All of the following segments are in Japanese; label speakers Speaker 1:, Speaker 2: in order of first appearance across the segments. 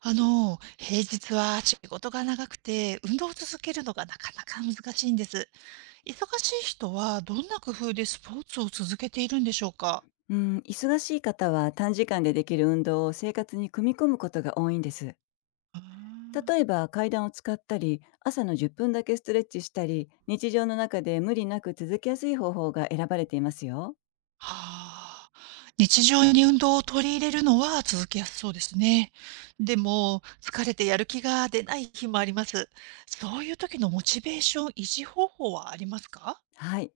Speaker 1: 平日は仕事が長くて、運動を続けるのがなかなか難しいんです。忙しい人はどんな工夫でスポーツを続けているんでしょうか？
Speaker 2: うん、忙しい方は短時間でできる運動を生活に組み込むことが多いんです。
Speaker 1: うーん。
Speaker 2: 例えば階段を使ったり、朝の10分だけストレッチしたり、日常の中で無理なく続けやすい方法が選ばれていますよ。
Speaker 1: はあ、日常に運動を取り入れるのは続けやすそうですね。でも、疲れてやる気が出ない日もあります。そういう時のモチベーション維持方法はありますか？
Speaker 2: はい。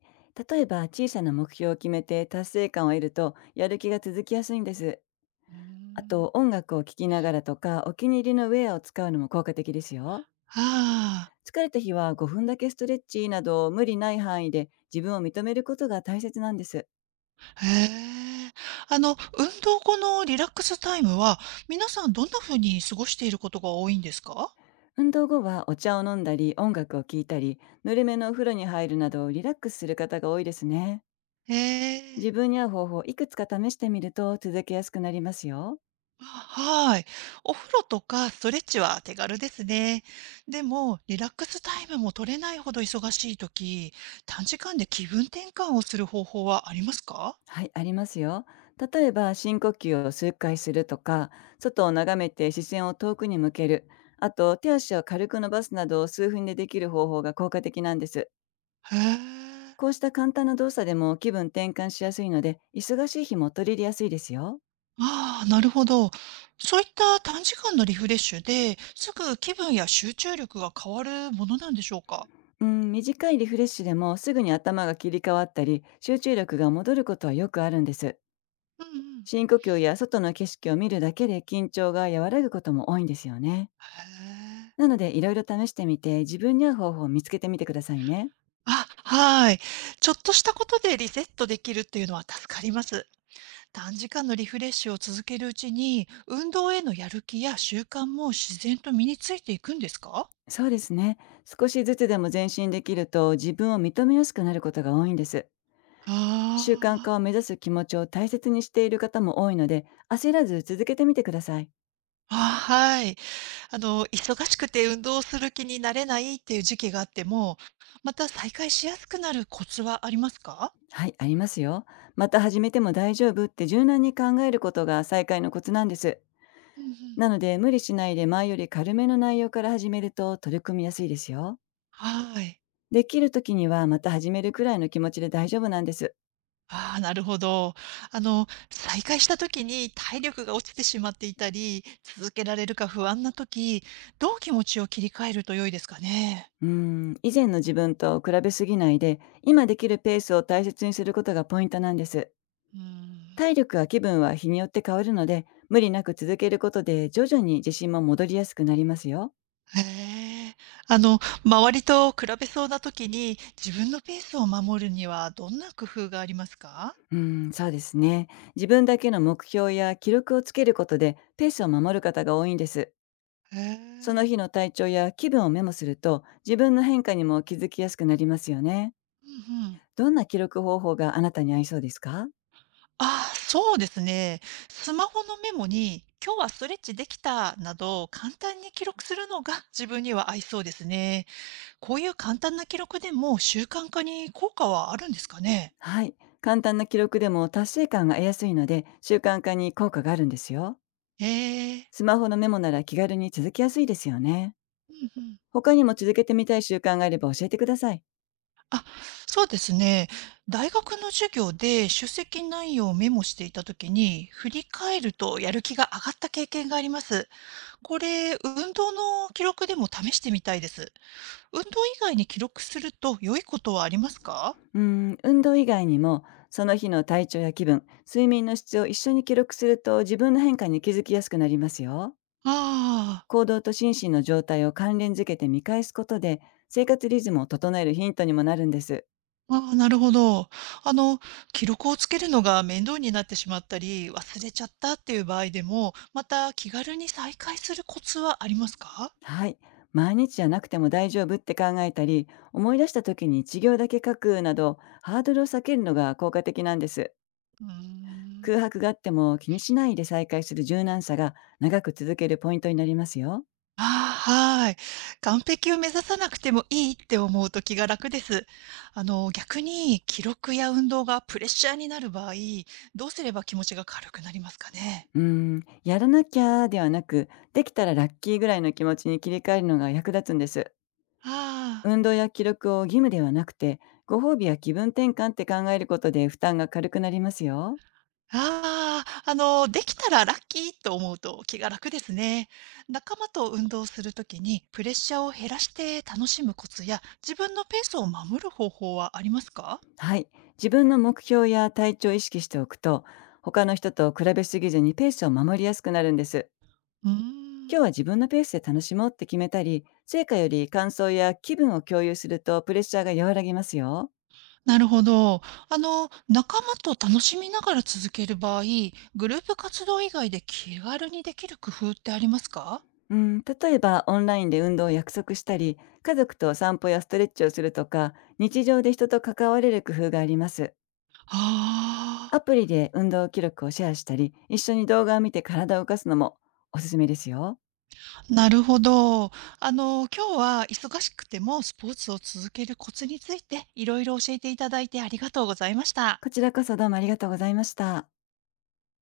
Speaker 2: 例えば小さな目標を決めて達成感を得るとやる気が続きやすいんです。
Speaker 1: うー
Speaker 2: あ
Speaker 1: ん。
Speaker 2: と音楽を聴きながらとかお気に入りのウェアを使うのも効果的ですよ。
Speaker 1: ああ。
Speaker 2: 疲れた日は5分だけストレッチなど無理ない範囲で自分を認めることが大切なんです。
Speaker 1: へえ。あの、運動後のリラックスタイムは、皆さんどんな風に過ごしていることが多いんですか？
Speaker 2: 運動後はお茶を飲んだり音楽を聴いたり、ぬるめのお風呂に入るなどリラックスする方が多いですね。
Speaker 1: へえ。
Speaker 2: 自分に合う方法をいくつか試してみると続けやすくなりますよ。
Speaker 1: あ、はい。お風呂とかストレッチは手軽ですね。でも、リラックスタイムも取れないほど忙しい時、短時間で気分転換をする方法はありますか？
Speaker 2: はい、ありますよ。例えば深呼吸を数回するとか、外を眺めて視線を遠くに向ける、あと手足を軽く伸ばすなど数分でできる方法が効果的なんです。
Speaker 1: へえ。
Speaker 2: こうした簡単な動作でも気分転換しやすいので、忙しい日も取り入れやすいですよ。
Speaker 1: ああ、なるほど。そういった短時間のリフレッシュで、すぐ気分や集中力が変わるものなんでしょうか？
Speaker 2: うん、短いリフレッシュでもすぐに頭が切り替わったり集中力が戻ることはよくあるんです。
Speaker 1: うんうん。
Speaker 2: 深呼吸や外の景色を見るだけで緊張が和らぐことも多いんですよね。
Speaker 1: へえ。
Speaker 2: なのでいろいろ試してみて自分に合う方法を見つけてみてくださいね。
Speaker 1: あ、はい。ちょっとしたことでリセットできるっていうのは助かります。短時間のリフレッシュを続けるうちに、運動へのやる気や習慣も自然と身についていくんですか？
Speaker 2: そうですね、少しずつでも前進できると自分を認めやすくなることが多いんです。習慣
Speaker 1: あ
Speaker 2: 化を目指す気持ちを大切にしている方も多いので、焦らず続けてみてください。
Speaker 1: あ、あ、はい。あの、忙しくて運動する気になれないっていう時期があっても、また再開しやすくなるコツはありますか？
Speaker 2: はい、ありますよ。また始めても大丈夫って柔軟に考えることが再開のコツなんです。
Speaker 1: うんうん。
Speaker 2: なので無理しないで前より軽めの内容から始めると取り組みやすいですよ。
Speaker 1: はい。
Speaker 2: できる時にはまた始めるくらいの気持ちで大丈夫なんです。
Speaker 1: ああ、なるほど。あの、再開した時に体力が落ちてしまっていたり、続けられるか不安な時、どう気持ちを切り替えると良いですかね？
Speaker 2: うーん、以前の自分と比べすぎないで、今できるペースを大切にすることがポイントなんです。
Speaker 1: うん。
Speaker 2: 体力や気分は日によって変わるので、無理なく続けることで徐々に自信も戻りやすくなりますよ。
Speaker 1: へえ。あの、周りと比べそうな時に、自分のペースを守るにはどんな工夫がありますか？
Speaker 2: うん、そうですね。自分だけの目標や記録をつけることでペースを守る方が多いんです。
Speaker 1: へ
Speaker 2: その
Speaker 1: え。
Speaker 2: 日の体調や気分をメモすると自分の変化にも気づきやすくなりますよね。
Speaker 1: うんうん。
Speaker 2: どんな記録方法があなたに合いそうですか？
Speaker 1: ああ、そうですね。スマホのメモに、今日はストレッチできたなど、簡単に記録するのが自分には合いそうですね。こういう簡単な記録でも習慣化に効果はあるんですかね？
Speaker 2: はい。簡単な記録でも達成感が得やすいので習慣化に効果があるんですよ。
Speaker 1: ええ。
Speaker 2: スマホのメモなら気軽に続きやすいですよね。
Speaker 1: うんうん。
Speaker 2: 他にも続けてみたい習慣があれば教えてください。
Speaker 1: あ、そうですね。大学の授業で出席内容をメモしていた時に、振り返るとやる気が上がった経験があります。これ、運動の記録でも試してみたいです。運動以外に記録すると良いことはありますか？
Speaker 2: うーん、運動以外にも、その日の体調や気分、睡眠の質を一緒に記録すると自分の変化に気づきやすくなりますよ。
Speaker 1: あ、あー。
Speaker 2: 行動と心身の状態を関連づけて見返すことで、生活リズムを整えるヒントにもなるんです。
Speaker 1: ああ、なるほど。あの、記録をつけるのが面倒になってしまったり、忘れちゃったっていう場合でも、また気軽に再開するコツはありますか？
Speaker 2: はい、毎日じゃなくても大丈夫って考えたり、思い出した時に一行だけ書くなどハードルを避けるのが効果的なんです。
Speaker 1: うー
Speaker 2: 空
Speaker 1: ん。
Speaker 2: 白があっても気にしないで再開する柔軟さが、長く続けるポイントになりますよ。
Speaker 1: ああ、はい。完璧を目指さなくてもいいって思うと気が楽です。あの、逆に記録や運動がプレッシャーになる場合、どうすれば気持ちが軽くなりますかね？
Speaker 2: うーん、やらなきゃではなく、できたらラッキーぐらいの気持ちに切り替えるのが役立つんです。
Speaker 1: ああ。
Speaker 2: 運動や記録を義務ではなくて、ご褒美や気分転換って考えることで負担が軽くなりますよ。
Speaker 1: ああ、あの、できたらラッキーと思うと気が楽ですね。仲間と運動するときにプレッシャーを減らして楽しむコツや自分のペースを守る方法はありますか？
Speaker 2: はい。自分の目標や体調を意識しておくと、他の人と比べすぎずにペースを守りやすくなるんです。
Speaker 1: うーん、
Speaker 2: 今日は自分のペースで楽しもうって決めたり、成果より感想や気分を共有するとプレッシャーが和らぎますよ。
Speaker 1: なるほど。あの、仲間と楽しみながら続ける場合、グループ活動以外で気軽にできる工夫ってありますか？
Speaker 2: うん、例えばオンラインで運動を約束したり、家族と散歩やストレッチをするとか、日常で人と関われる工夫があります。
Speaker 1: ああ
Speaker 2: ア
Speaker 1: ー。
Speaker 2: プリで運動記録をシェアしたり、一緒に動画を見て体を動かすのもおすすめですよ。
Speaker 1: なるほど。あの、今日は忙しくてもスポーツを続けるコツについていろいろ教えていただいてありがとうございました。
Speaker 2: こちらこそどうもありがとうございました。